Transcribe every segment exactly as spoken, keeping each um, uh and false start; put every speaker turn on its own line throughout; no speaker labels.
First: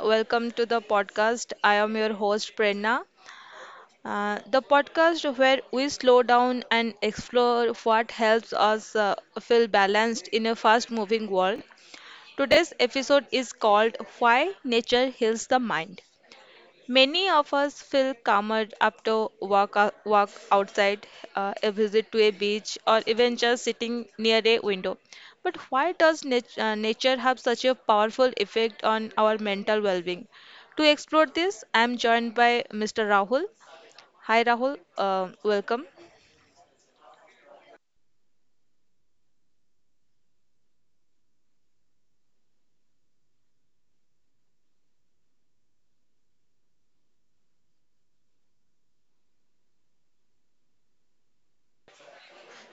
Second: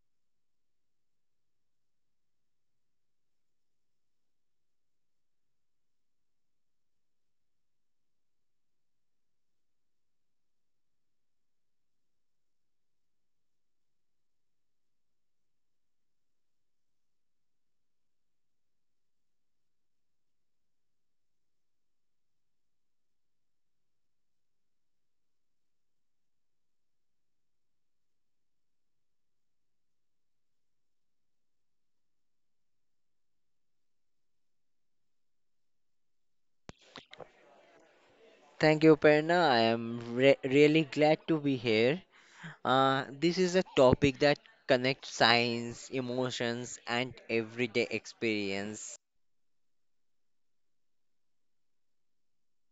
welcome to the podcast. I am your host Prerna. Uh, the podcast where we slow down and explore what helps us uh, feel balanced in a fast moving world. Today's episode is called Why Nature Heals the Mind. Many of us feel calmer after walk ou- walk outside, uh, a visit to a beach, or even just sitting near a window. But why does nat- uh, nature have such a powerful effect on our mental well-being? To explore this, I am joined by mister Rahul. Hi, Rahul. Uh, welcome.
Thank you, Perna. I am re- really glad to be here. Uh, this is a topic that connects science, emotions, and everyday experience.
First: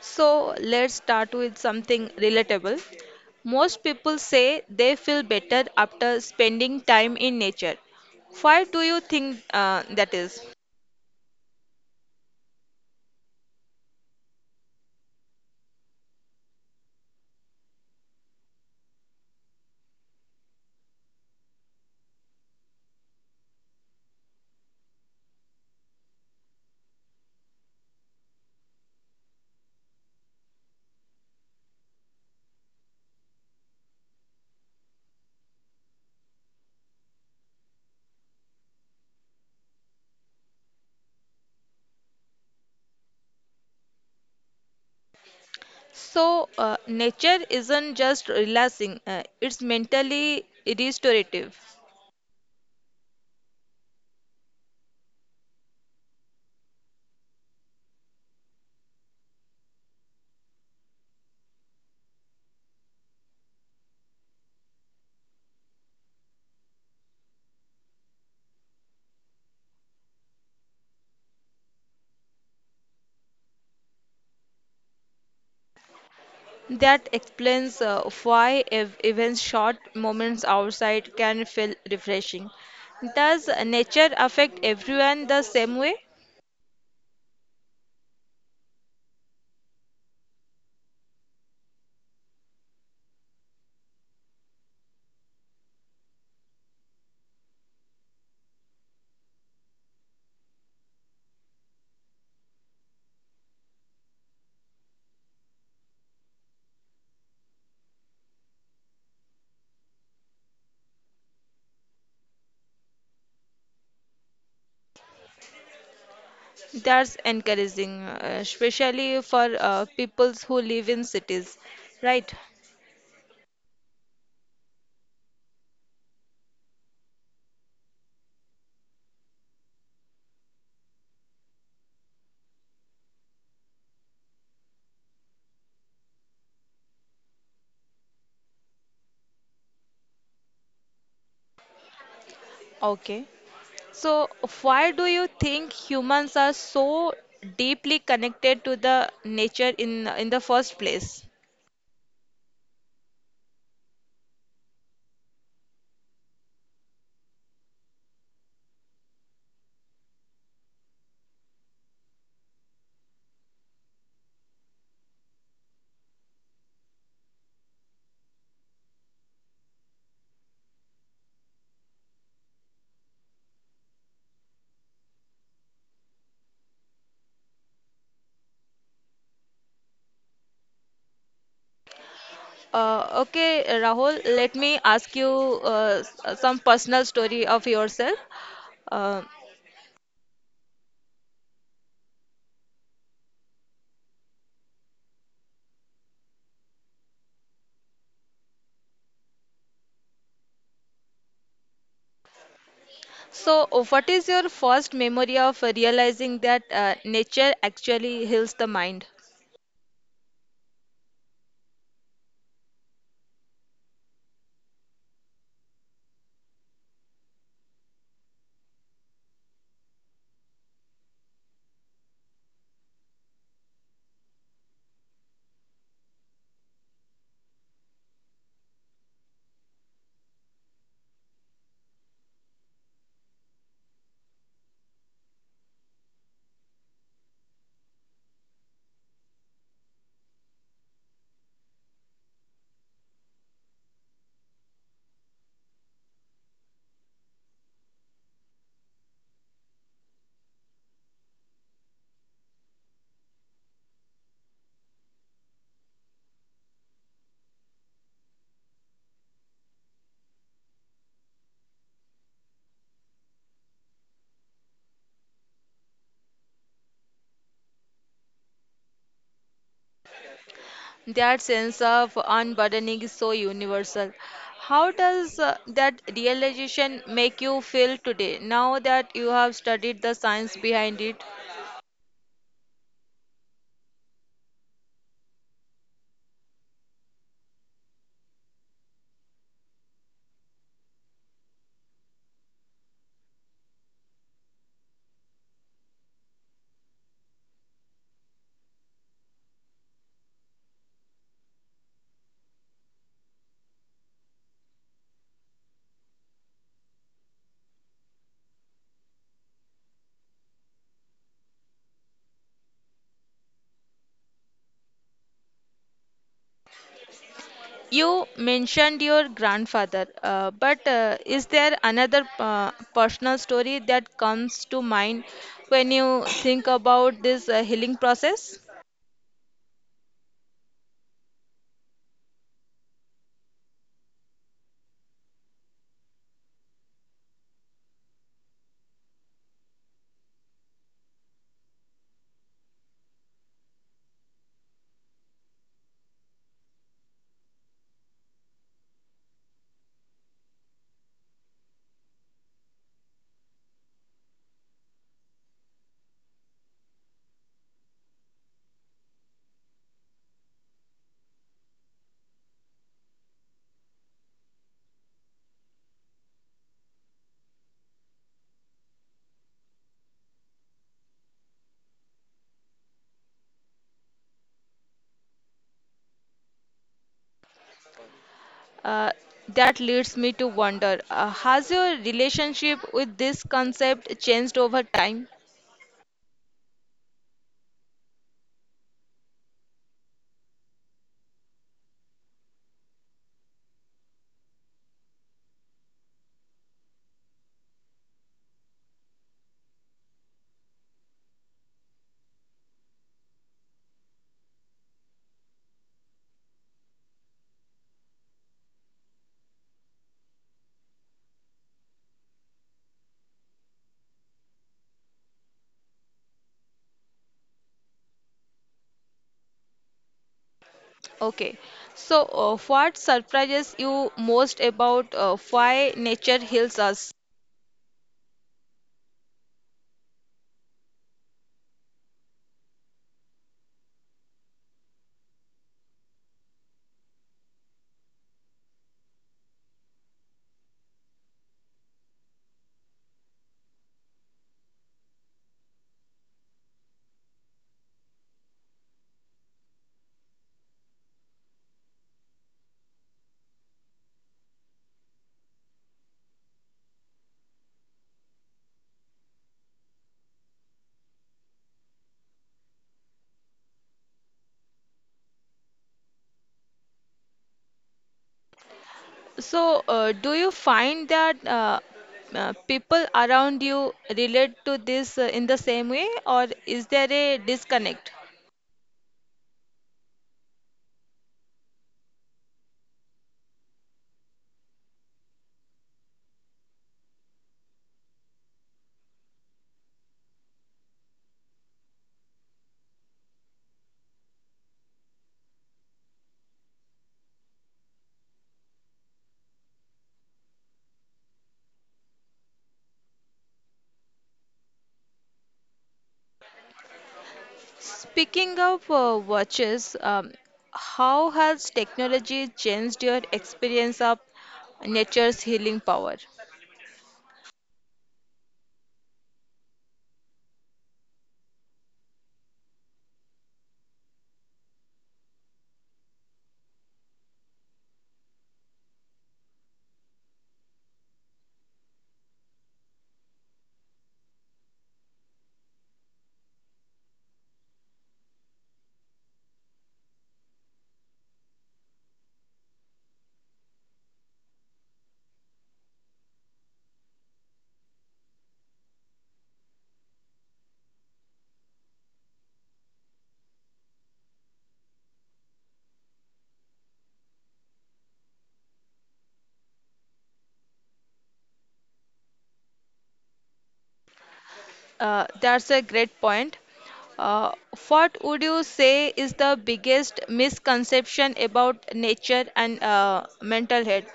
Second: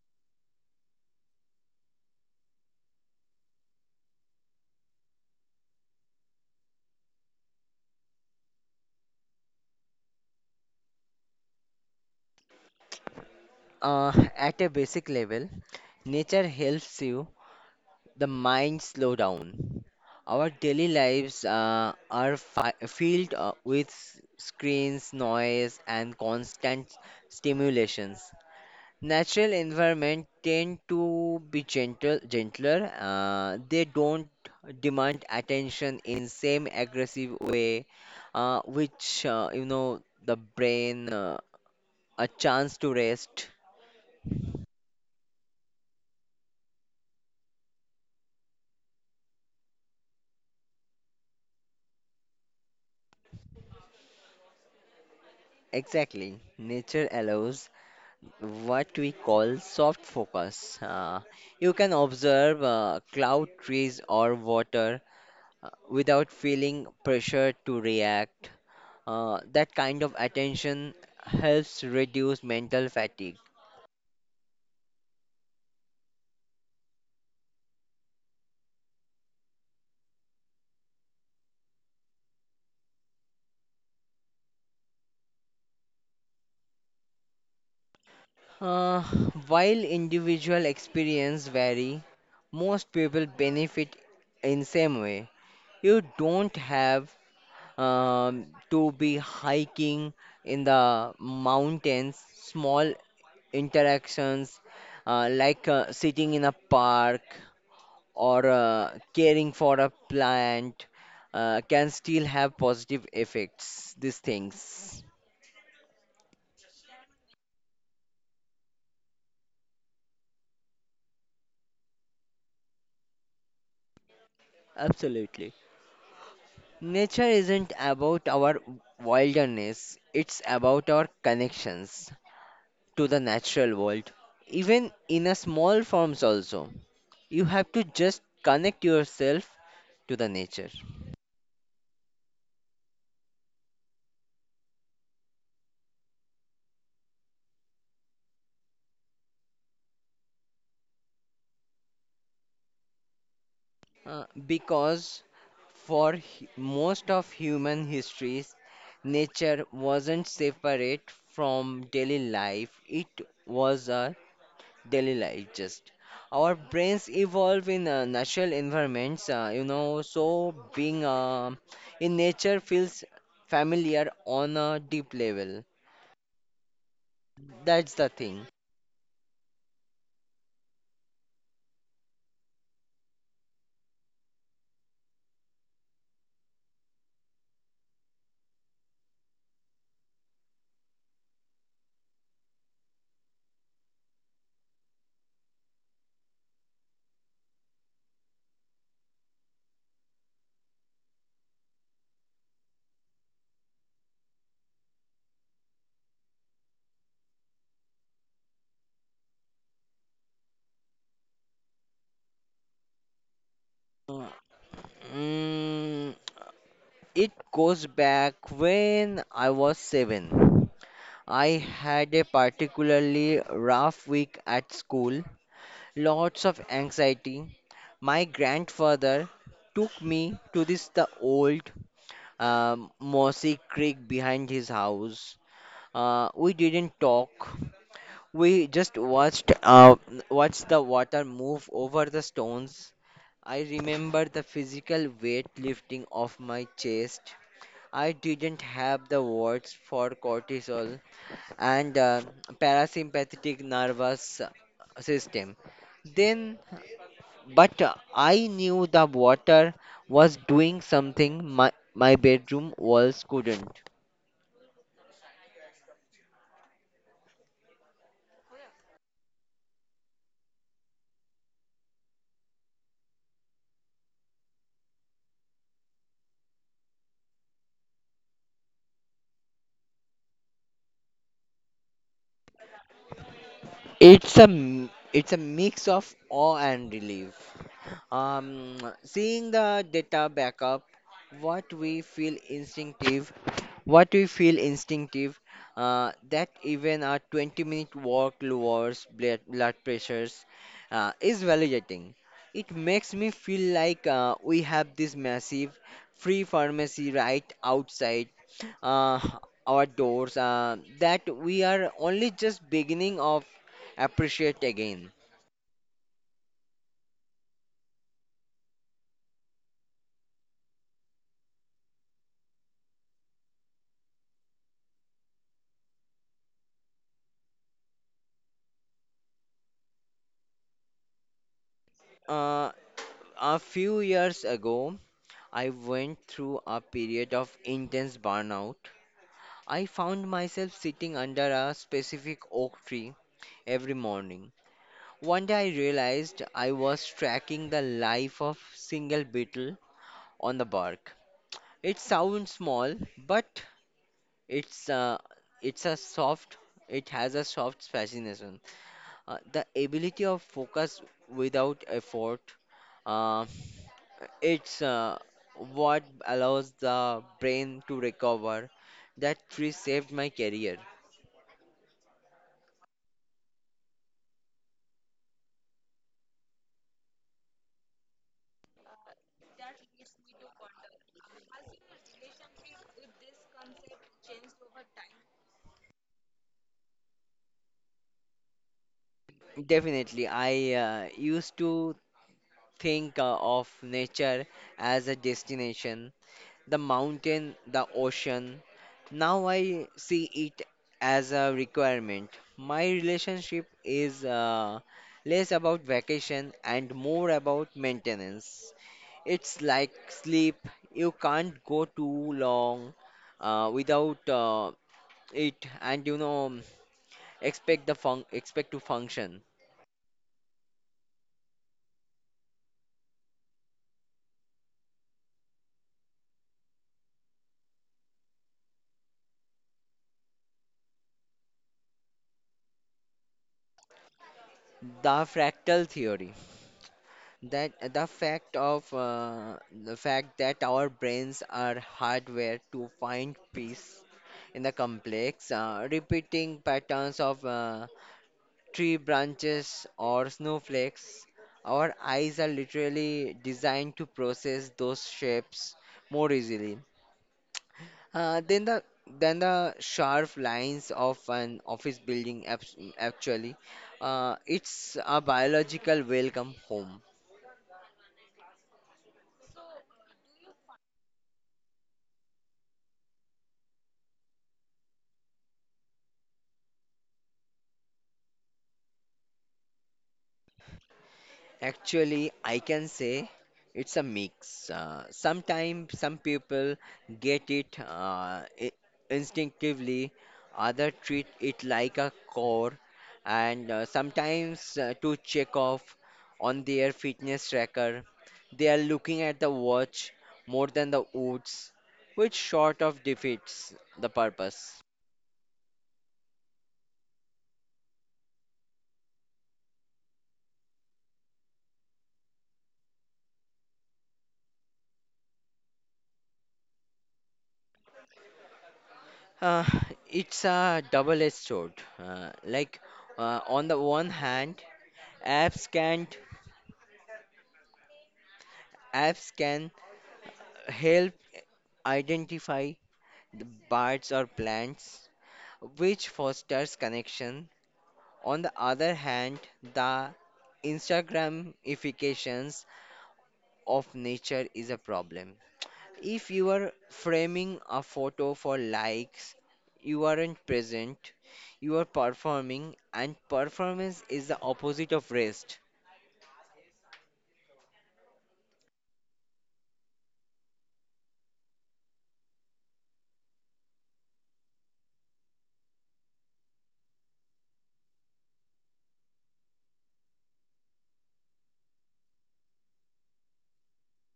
So let's start with something relatable. Most people say they feel better after spending time in nature. Why do you think uh, that is?
Uh, at a basic level, nature helps you, the mind slow down. Our daily lives uh, are fi- filled uh, with screens, noise, and constant stimulations. Natural environment tend to be gentle, gentler. Uh, they don't demand attention in same aggressive way, uh, which uh, you know the brain uh, a chance to rest.
So, uh, nature isn't just relaxing, uh, it's mentally restorative.
Exactly, nature allows what we call soft focus. Uh, you can observe uh, cloud, trees, or water uh, without feeling pressure to react. Uh, that kind of attention helps reduce mental fatigue.
That explains uh, why ev- even short moments outside can feel refreshing. Does nature affect everyone the same way?
Uh, while individual experience vary, most people benefit in same way. You don't have um, to be hiking in the mountains. Small interactions uh, like uh, sitting in a park or uh, caring for a plant uh, can still have positive effects, these things.
That's encouraging, uh, especially for uh, people who live in cities, right?
Absolutely. Nature isn't about our wilderness, it's about our connections to the natural world, even in a small forms also. You have to just connect yourself to the nature.
Okay. So, why do you think humans are so deeply connected to the nature in in the first place?
Uh, because for hu- most of human histories, nature wasn't separate from daily life, it was a daily life just. Our brains evolve in uh, natural environments, uh, you know, so being uh, in nature feels familiar on a deep level. That's the thing.
Uh, okay, Rahul, let me ask you uh, s- some personal story of yourself. Uh, so, what is your first memory of realizing that uh, nature actually heals the mind?
Uh, mm, it goes back when I was seven. I had a particularly rough week at school, lots of anxiety. My grandfather took me to this the old um, mossy creek behind his house. Uh, we didn't talk. We just watched uh, watched the water move over the stones. I remember the physical weight lifting off my chest. I didn't have the words for cortisol and uh, parasympathetic nervous system. Then, but I knew the water was doing something my, my bedroom walls couldn't.
That sense of unburdening is so universal. How does uh, that realization make you feel today, now that you have studied the science behind it?
It's a m- it's a mix of awe and relief. Um, seeing the data backup, what we feel instinctive, what we feel instinctive, uh, that even a twenty minute walk lowers blood blood pressures, uh, is validating. It makes me feel like uh, we have this massive free pharmacy right outside uh, our doors uh, that we are only just beginning of appreciate again.
You mentioned your grandfather, uh, but uh, is there another uh, personal story that comes to mind when you think about this uh, healing process?
Uh, a few years ago, I went through a period of intense burnout. I found myself sitting under a specific oak tree every morning. One day I realized I was tracking the life of single beetle on the bark. It sounds small, but it's uh, it's a soft. It has a soft fascination. Uh, the ability of focus without effort. Uh, it's uh, what allows the brain to recover. That tree saved my career.
Uh, that leads me to wonder, uh, has your relationship with this concept changed over time?
Definitely, I uh, used to think uh, of nature as a destination, the mountain, the ocean. Now I see it as a requirement. My relationship is uh, less about vacation and more about maintenance. It's like sleep. You can't go too long uh, without uh, it, and you know, expect the fun expect to function.
Okay, so uh, what surprises you most about uh, why nature heals us?
The fractal theory. That the fact of uh, The fact that our brains are hardwired to find peace in the complex, uh, repeating patterns of uh, tree branches or snowflakes. Our eyes are literally designed to process those shapes more easily uh, than the than the sharp lines of an office building. abs- Actually, uh, it's a biological welcome home.
So, uh, do you find that uh, uh, people around you relate to this uh, in the same way, or is there a disconnect?
Actually, I can say it's a mix. Uh, sometimes some people get it uh, i- instinctively, other treat it like a core, and uh, sometimes uh, to check off on their fitness tracker, they are looking at the watch more than the woods, which sort of defeats the purpose.
Speaking of uh, watches, um, how has technology changed your experience of nature's healing power?
Uh, it's a double-edged sword. Uh, like, uh, on the one hand, Apps can apps can help identify the birds or plants, which fosters connection. On the other hand, the Instagramifications of nature is a problem. If you are framing a photo for likes, you aren't present, you are performing, and performance is the opposite of rest.
Uh, that's a great point. Uh, what would you say is the biggest misconception about nature and uh, mental health?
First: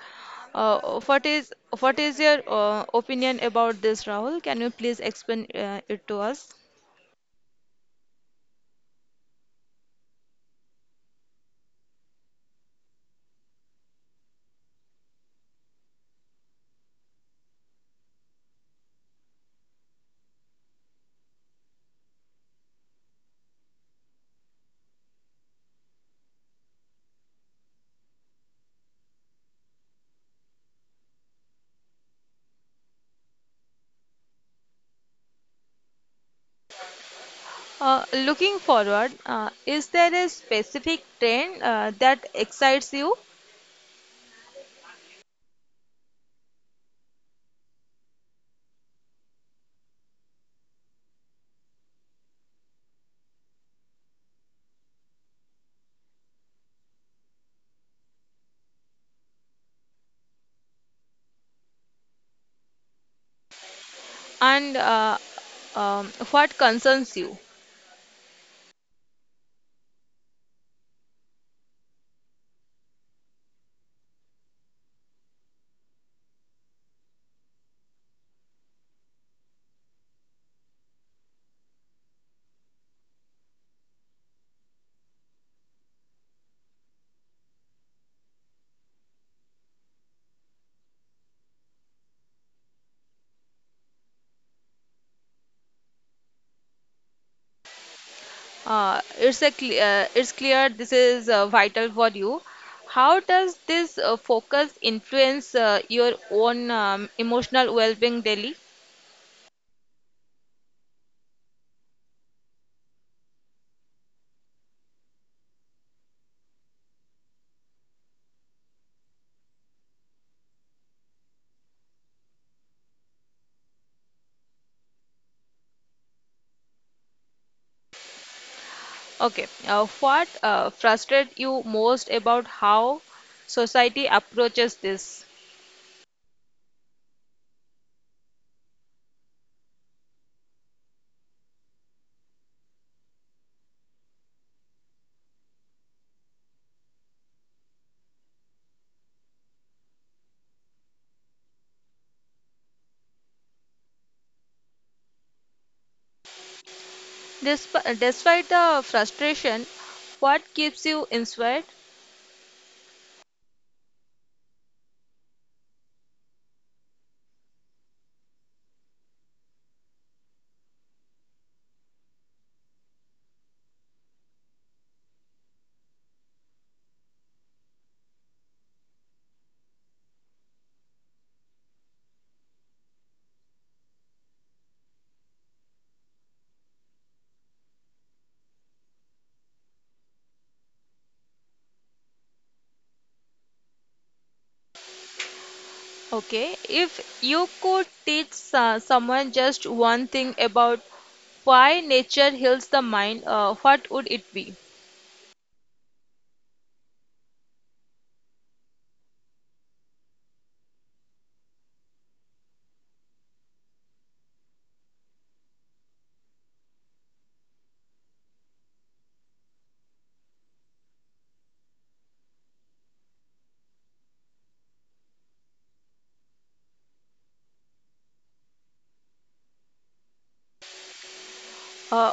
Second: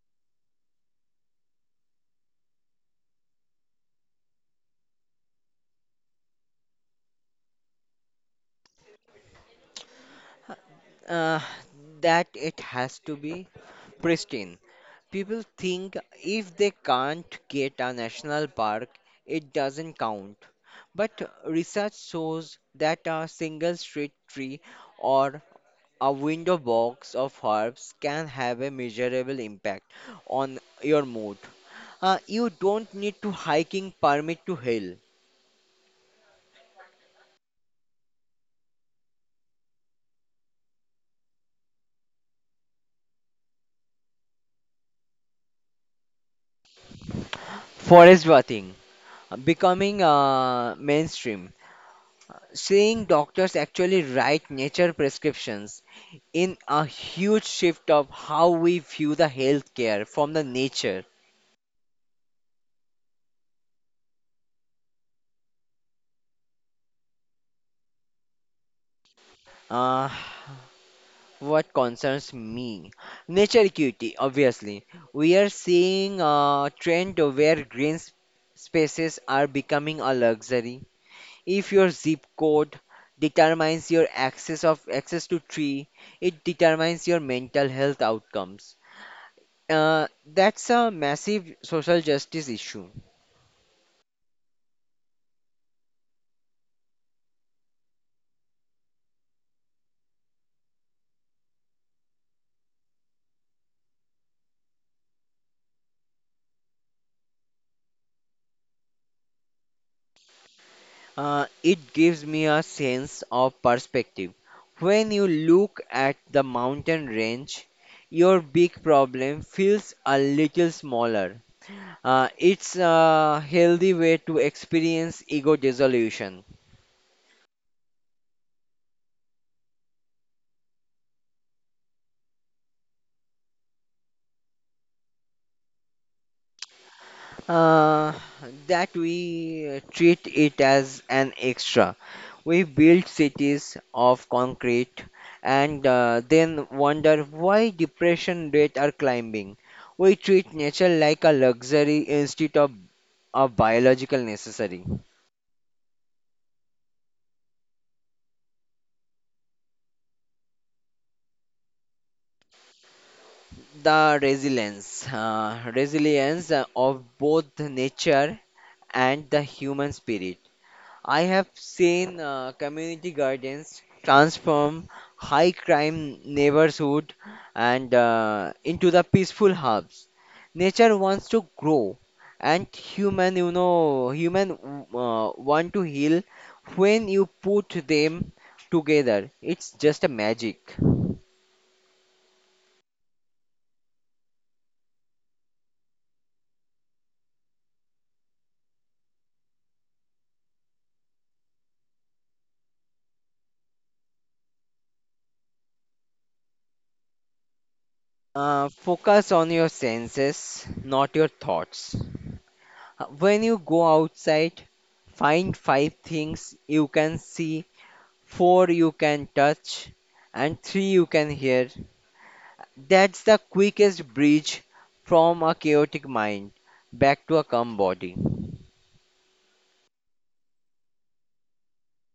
Uh, what is what is your uh, opinion about this, Rahul? Can you please explain uh, it to us?
uh, that it has to be pristine. People think if they can't get a national park, it doesn't count. But research shows that a single street tree or a window box of herbs can have a measurable impact on your mood. Uh, you don't need to hiking permit to hill.
Uh, looking forward, uh, is there a specific trend uh, that excites you,
Forest bathing uh, becoming uh, mainstream. Seeing doctors actually write nature prescriptions in a huge shift of how we view the healthcare from the nature.
and uh, um, what concerns you?
Uh, what concerns me? Nature equity, obviously. We are seeing a trend where green s- spaces are becoming a luxury. If your zip code determines your access of access to tree, it determines your mental health outcomes. Uh, that's a massive social justice issue.
Uh, it's a cle- uh, it's clear this is uh, vital for you. How does this uh, focus influence uh, your own um, emotional well-being daily?
Uh, it gives me a sense of perspective. When you look at the mountain range, your big problem feels a little smaller. Uh, it's a healthy way to experience ego dissolution.
Okay, uh, what uh, frustrates you most about how society approaches this?
uh, that we uh, treat it as an extra. We build cities of concrete and uh, then wonder why depression rates are climbing. We treat nature like a luxury instead of a biological necessary.
Desp- despite the frustration, what keeps you inspired?
The resilience, uh, resilience uh, of both nature and the human spirit. I have seen uh, community gardens transform high crime neighborhood and uh, into the peaceful hubs. Nature wants to grow, and human, you know, human uh, want to heal. When you put them together, it's just a magic.
Okay, if you could teach uh, someone just one thing about why nature heals the mind, uh, what would it be?
Uh, focus on your senses, not your thoughts. Uh, When you go outside, find five things you can see four you can touch, and three you can hear. That's the quickest bridge from a chaotic mind back to a calm body.
Uh,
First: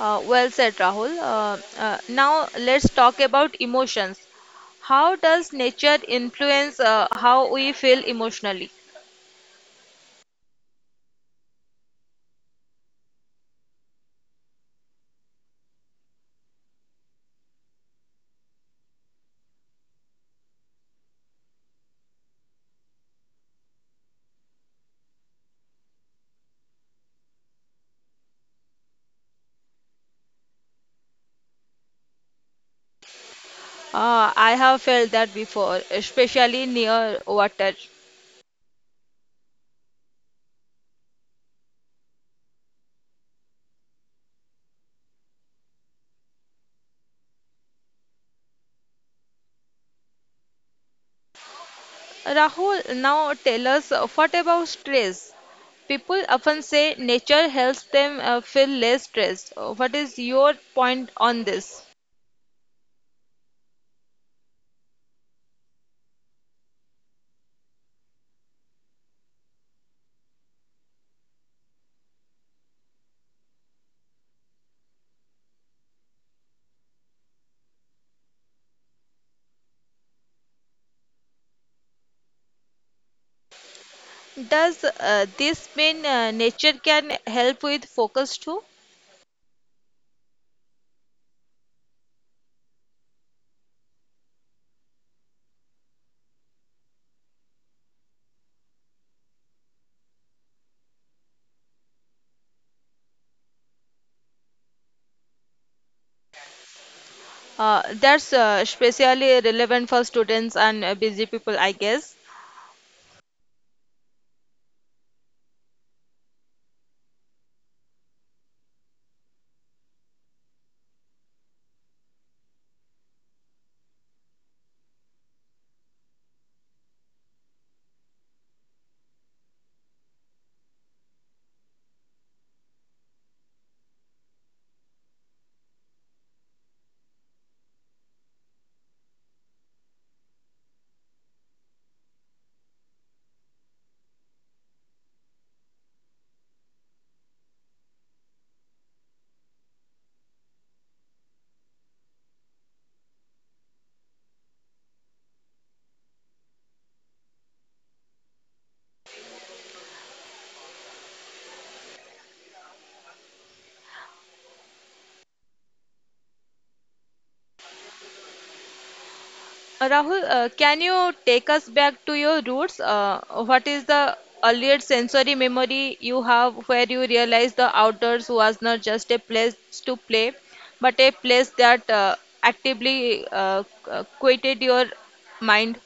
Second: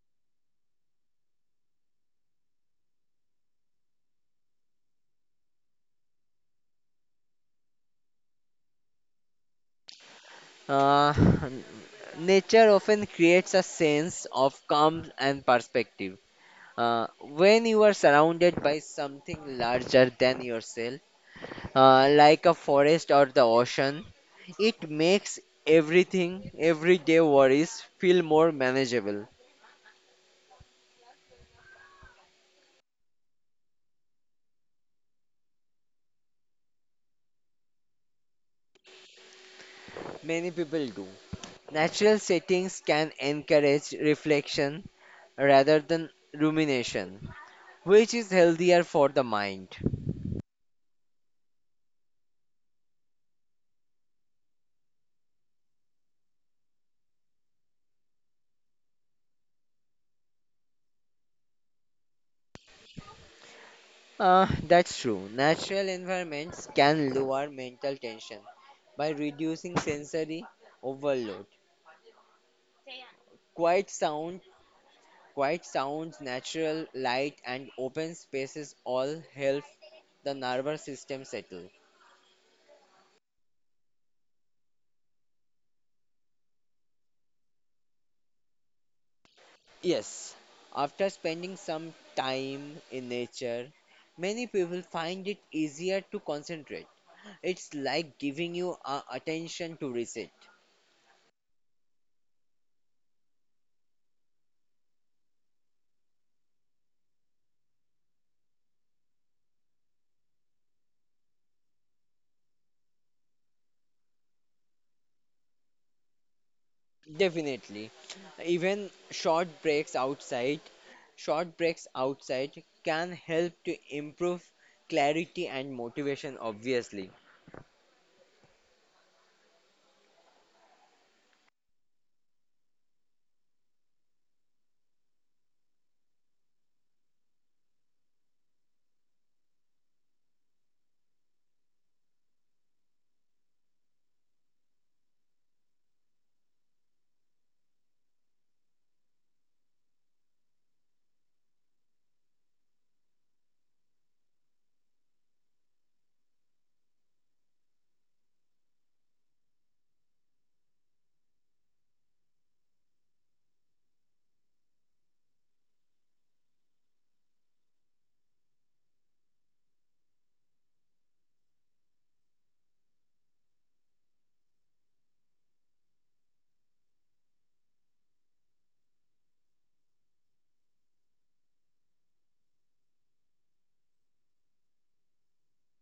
uh, well said, Rahul. Uh, uh, now let's talk about emotions. How does nature influence uh, how we feel emotionally?
Uh, nature often creates a sense of calm and perspective. Uh, when you are surrounded by something larger than yourself, uh, like a forest or the ocean, it makes everything, everyday worries feel more manageable.
Uh, I have felt that before, especially near water.
Many people do. Natural settings can encourage reflection rather than rumination, which is healthier for the mind.
Rahul, now tell us uh, what about stress? People often say nature helps them uh, feel less stressed. Uh, What is your point on this?
Uh, that's true. Natural environments can lower mental tension by reducing sensory overload. Quiet sound, quiet sounds, natural light, and open spaces all help the nervous system settle.
Does uh, this mean uh, nature can help with focus too?
Yes, after spending some time in nature, many people find it easier to concentrate. It's like giving you uh, attention to reset.
Uh, that's uh, especially relevant for students and uh, busy people, I guess.
Definitely. Even short breaks outside, short breaks outside can help to improve clarity and motivation, obviously.
Uh, Rahul, uh, can you take us back to your roots? Uh, what is the earliest sensory memory you have where you realized the outdoors was not just a place to play, but a place that uh, actively uh, uh, quieted your mind?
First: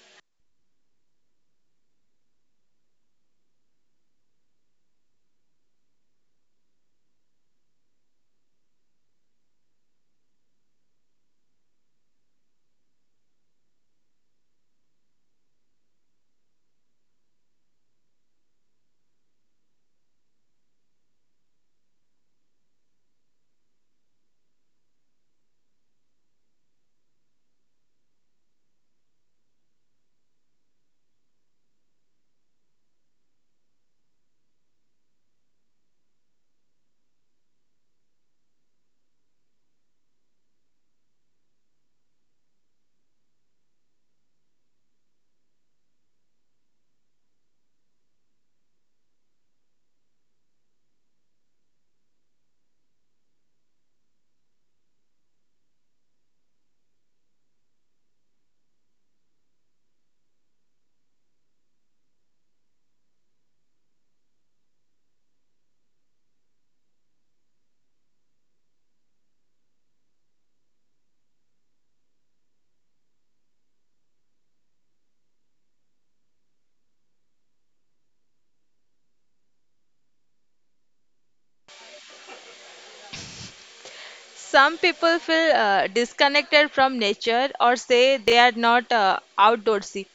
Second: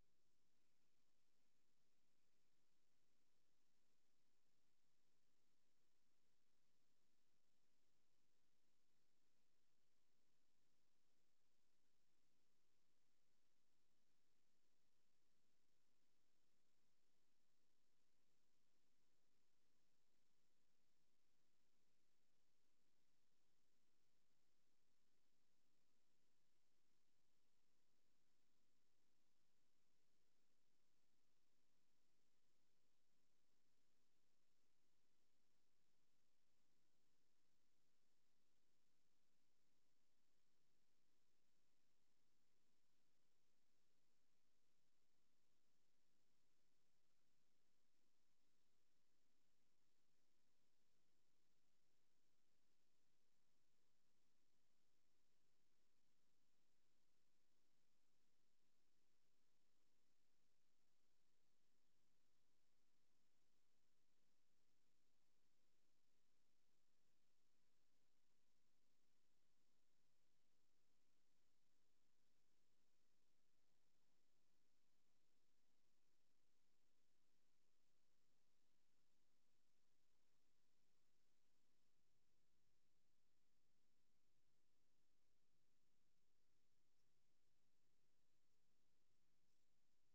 Some people feel uh, disconnected from nature or say they are not uh, outdoorsy.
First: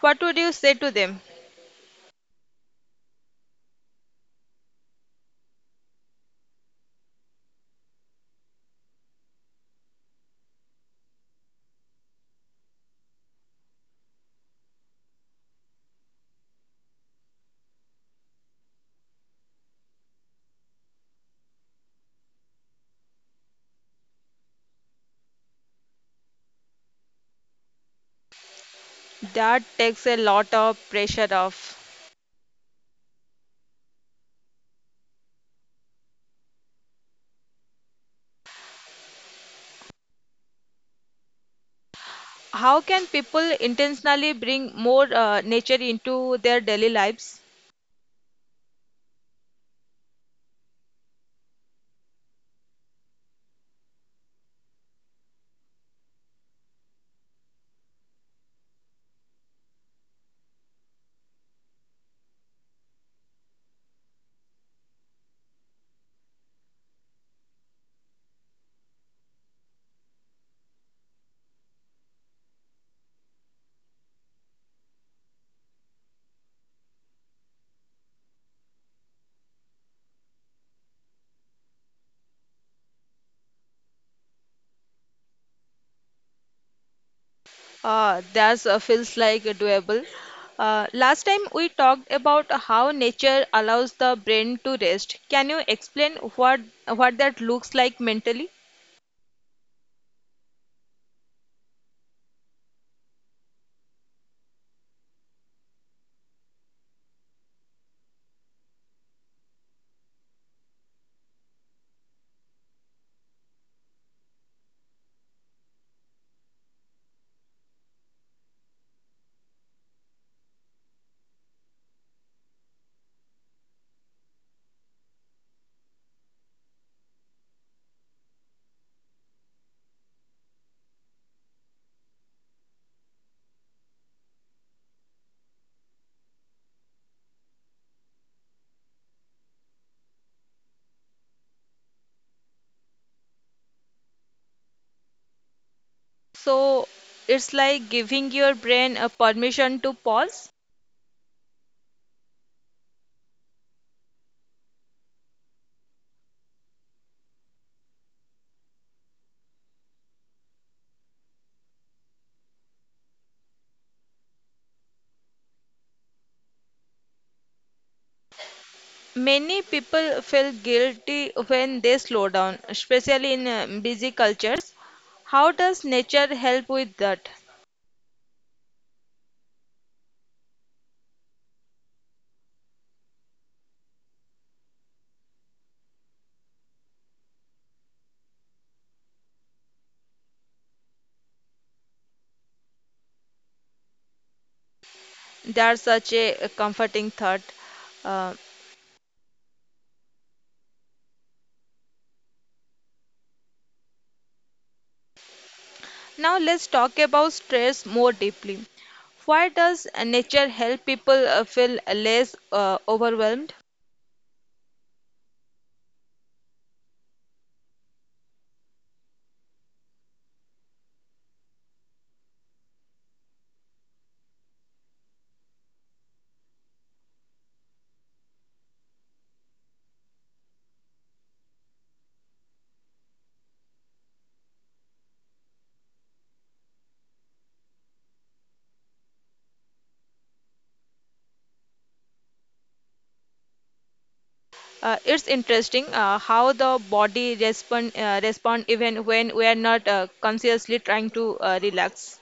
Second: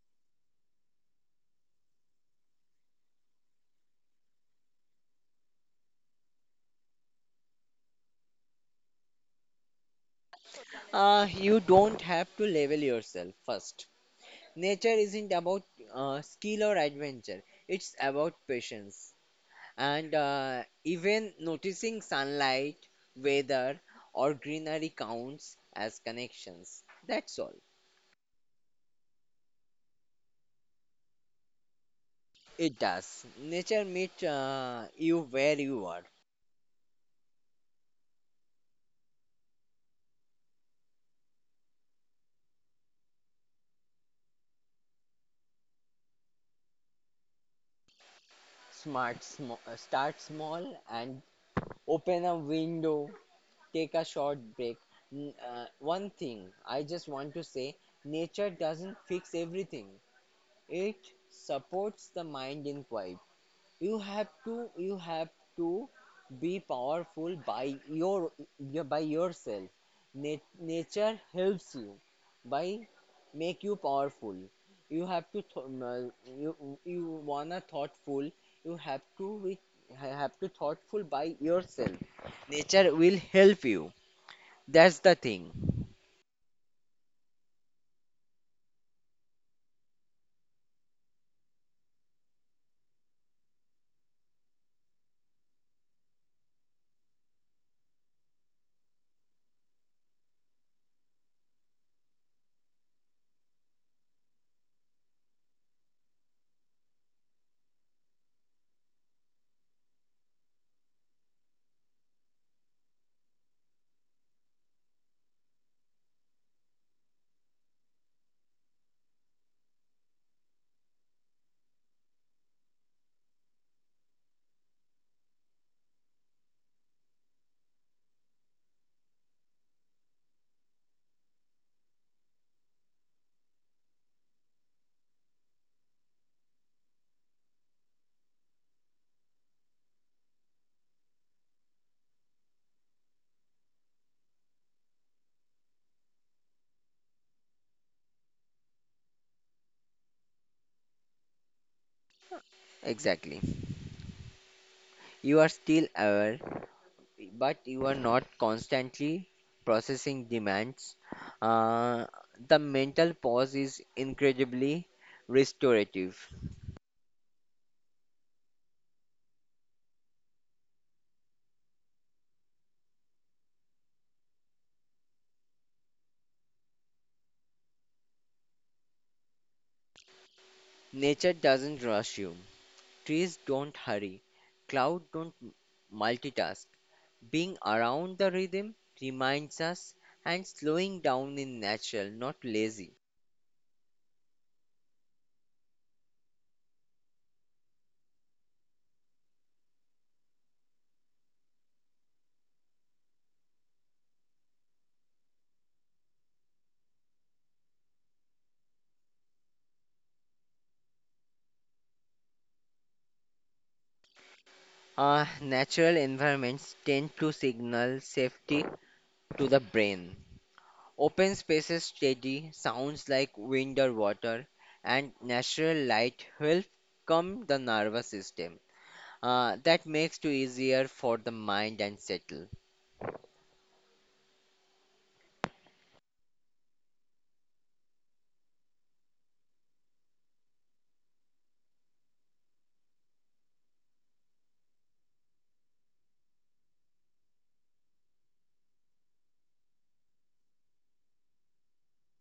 What would you say to them?
Uh, you don't have to level yourself first. Nature isn't about uh, skill or adventure, it's about patience. And uh, even noticing sunlight, weather, or greenery counts as connections. That's all.
That takes a lot of pressure off.
It does. Nature meets uh, you where you are.
How can people intentionally bring more uh, nature into their daily lives?
Smart, sm- uh, start small and open a window. Take a short break. N- uh, one thing I just want to say: nature doesn't fix everything. It supports the mind in quiet. you have to you have to be powerful by your your- by yourself. Nat- nature helps you by make you powerful. you have to th- um, uh, you you wanna thoughtful. You have to be ha- have to thoughtful by yourself. Nature will help you. That's the thing.
Uh, that uh, feels like doable. Uh, last time we talked about how nature allows the brain to rest. Can you explain what what that looks like mentally? So it's like giving your brain a permission to pause.
Exactly. You are still aware but you are not constantly processing demands. Uh, the mental pause is incredibly restorative.
Many people feel guilty when they slow down, especially in uh, busy cultures. How does nature help with that?
Nature doesn't rush you. Trees don't hurry. Cloud don't m- multitask. Being around the rhythm reminds us and slowing down in natural, not lazy.
That's such a a comforting thought. Uh, now let's talk about stress more deeply. Why does uh, nature help people uh, feel less uh, overwhelmed?
Uh, natural environments tend to signal safety to the brain. Open spaces steady sounds like wind or water, and natural light help calm the nervous system. Uh, that makes it easier for the mind and settle.
Uh, it's interesting uh, how the body respond uh, respond even when we are not uh, consciously trying to uh, relax.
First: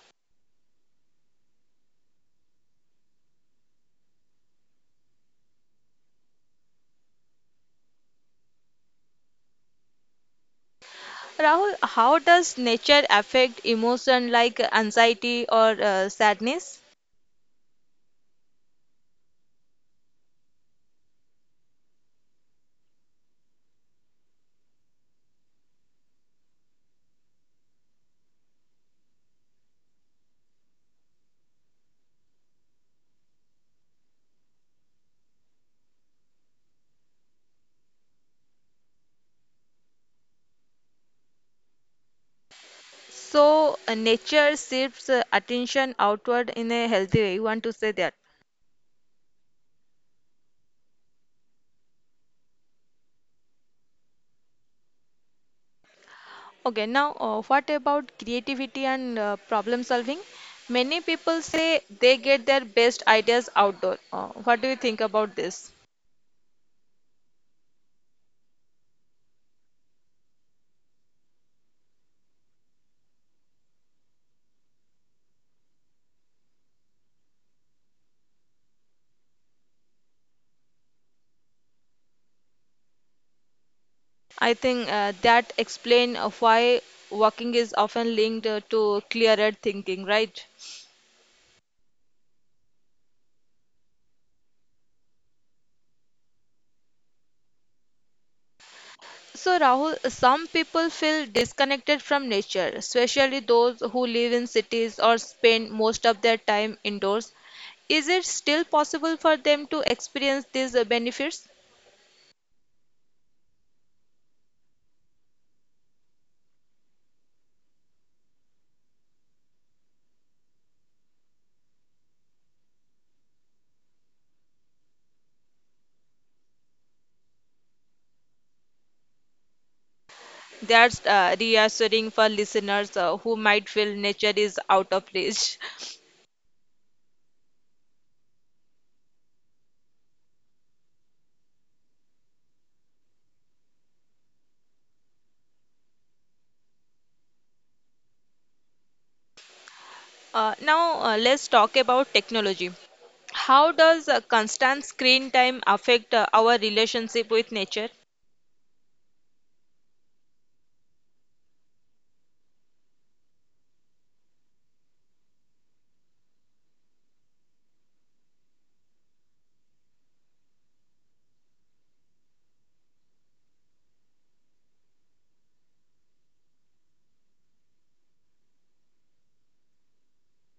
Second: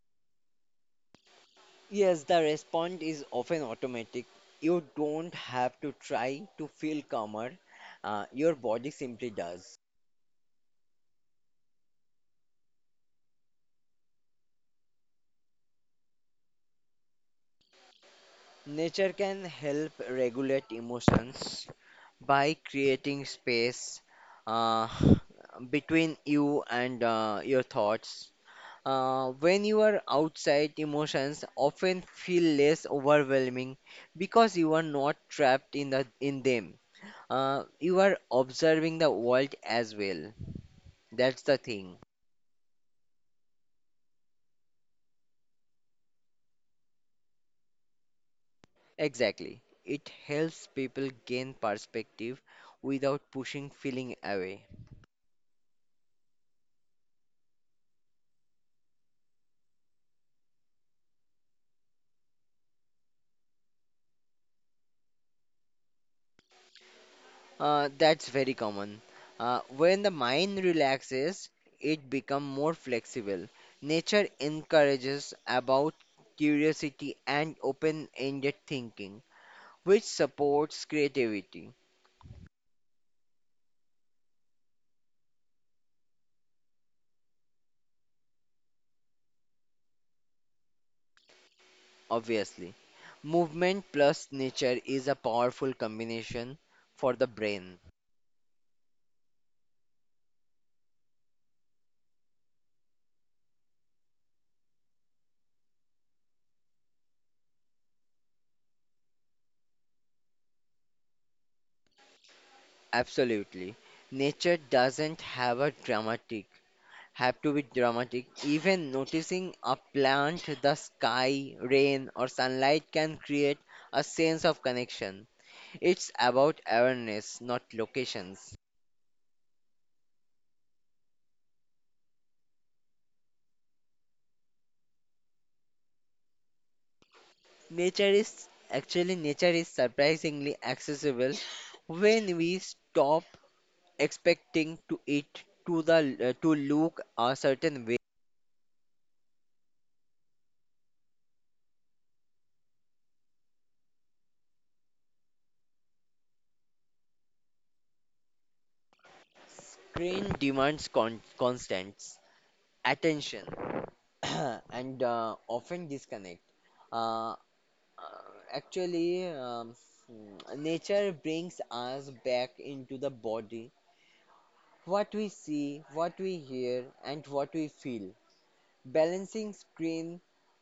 Yes, the response is often automatic. You don't have to try to feel calmer. Uh, your body simply does.
Rahul, how does nature affect emotion like anxiety or uh, sadness?
Nature can help regulate emotions by creating space uh, between you and uh, your thoughts. Uh, when you are outside, emotions often feel less overwhelming because you are not trapped in the in them. Uh, you are observing the world as well. That's the thing.
So, uh, nature shifts uh, attention outward in a healthy way. You want to say that?
Exactly. It helps people gain perspective without pushing feeling away.
Okay, now uh, what about creativity and uh, problem solving? Many people say they get their best ideas outdoor. Uh, what do you think about this?
Uh, that's very common. Uh, when the mind relaxes, it becomes more flexible. Nature encourages about curiosity and open-ended thinking, which supports creativity,
I think uh, that explain uh, why walking is often linked uh, to clearer thinking, right?
obviously. Movement plus nature is a powerful combination for the brain.
So, Rahul, some people feel disconnected from nature, especially those who live in cities or spend most of their time indoors. Is it still possible for them to experience these uh, benefits?
Absolutely. Nature doesn't have a dramatic have to be dramatic. Even noticing a plant, the sky, rain, or sunlight can create a sense of connection. It's about awareness, not locations.
That's uh, reassuring for listeners uh, who might feel nature is out of reach.
Nature is actually, nature is surprisingly accessible when we stop expecting to it to the uh, to look a certain way.
Uh, now, uh, let's talk about technology. How does uh, constant screen time affect uh, our relationship with nature?
Screen demands con- constant attention and uh, often disconnect. Uh, Uh, actually, um, mm, nature brings us back into the body. What we see, what we hear, and what we feel. Balancing screen,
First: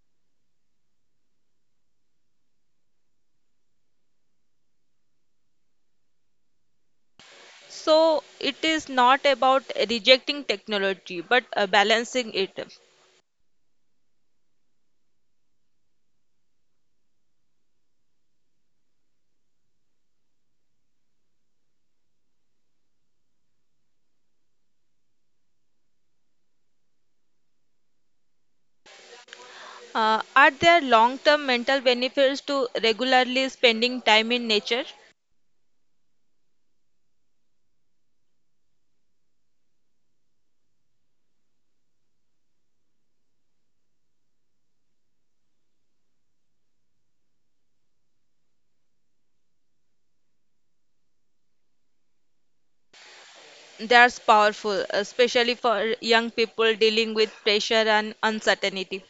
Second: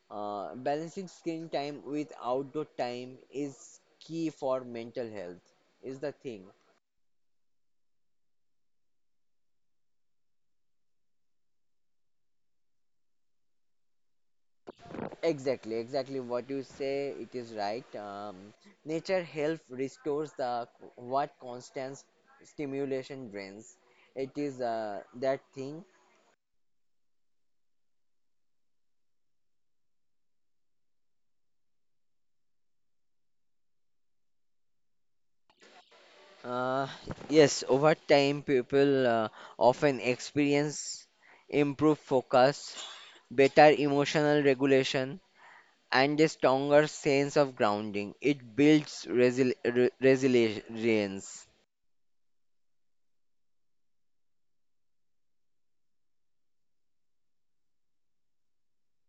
uh, balancing screen time with outdoor time is key for mental health. Is the thing.
So it is not about rejecting technology, but uh, balancing it.
Exactly, exactly what you say? It is right. Um, nature help restores the what constant stimulation drains. It is uh, that thing.
Uh, are there long-term mental benefits to regularly spending time in nature?
Uh, yes, over time, people uh, often experience improved focus, better emotional regulation, and a stronger sense of grounding. It builds resil re- resilience.
That's powerful, especially for young people dealing with pressure and uncertainty.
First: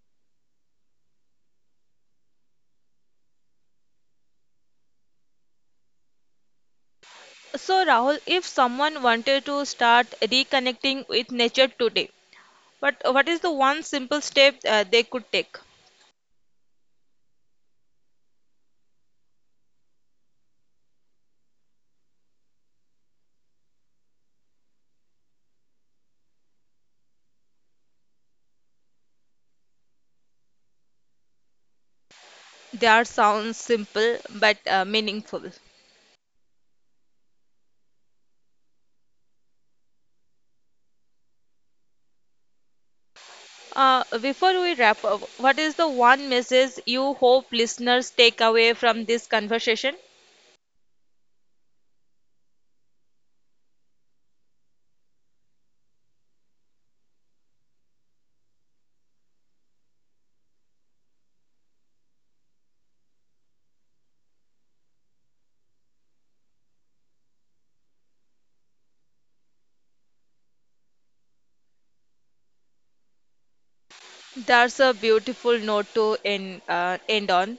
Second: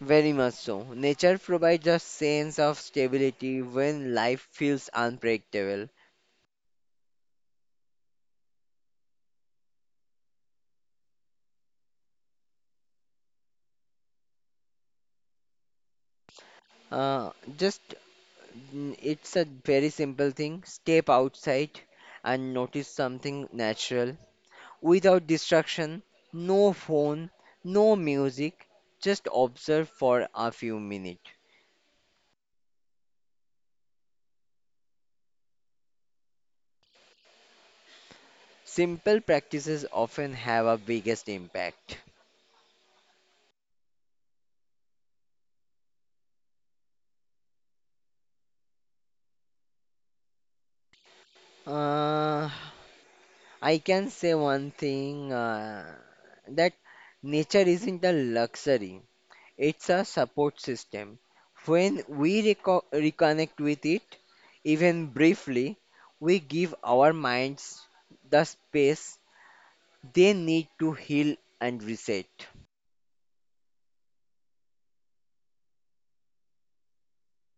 Very much so. Nature provides a sense of stability when life feels unpredictable.
So, Rahul, if someone wanted to start reconnecting with nature today, but what is the one simple step uh, they could take?
Uh, just mm, it's a very simple thing. Step outside and notice something natural without distraction, no phone, no music, just observe for a few minutes.
That sounds simple but uh, meaningful.
Simple practices often have a biggest impact.
Uh, before we wrap up, what is the one message you hope listeners take away from this conversation?
Uh, I can say one thing uh, that nature isn't a luxury, it's a support system. When we reco- reconnect with it, even briefly, we give our minds the space they need to heal and reset.
That's a beautiful note to end, uh, end on.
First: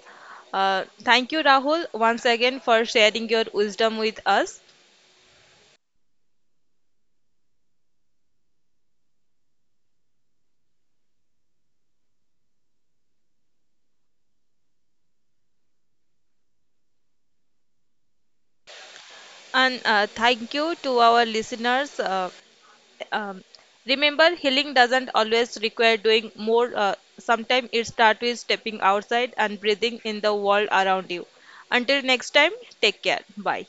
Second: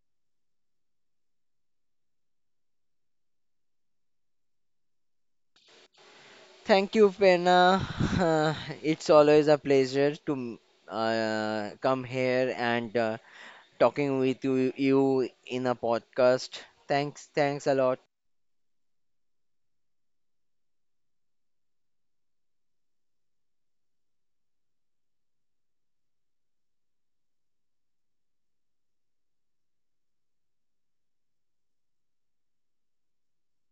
Uh, thank you, Rahul, once again for sharing your wisdom with us.
Thank you, Pena. It's always a pleasure to uh, come here and uh, talking with you, you in a podcast. Thanks, thanks a lot.
And uh, thank you to our listeners. Uh, um, remember, healing doesn't always require doing more. Uh, sometimes it starts with stepping outside and breathing in the world around you. Until next time, take care. Bye.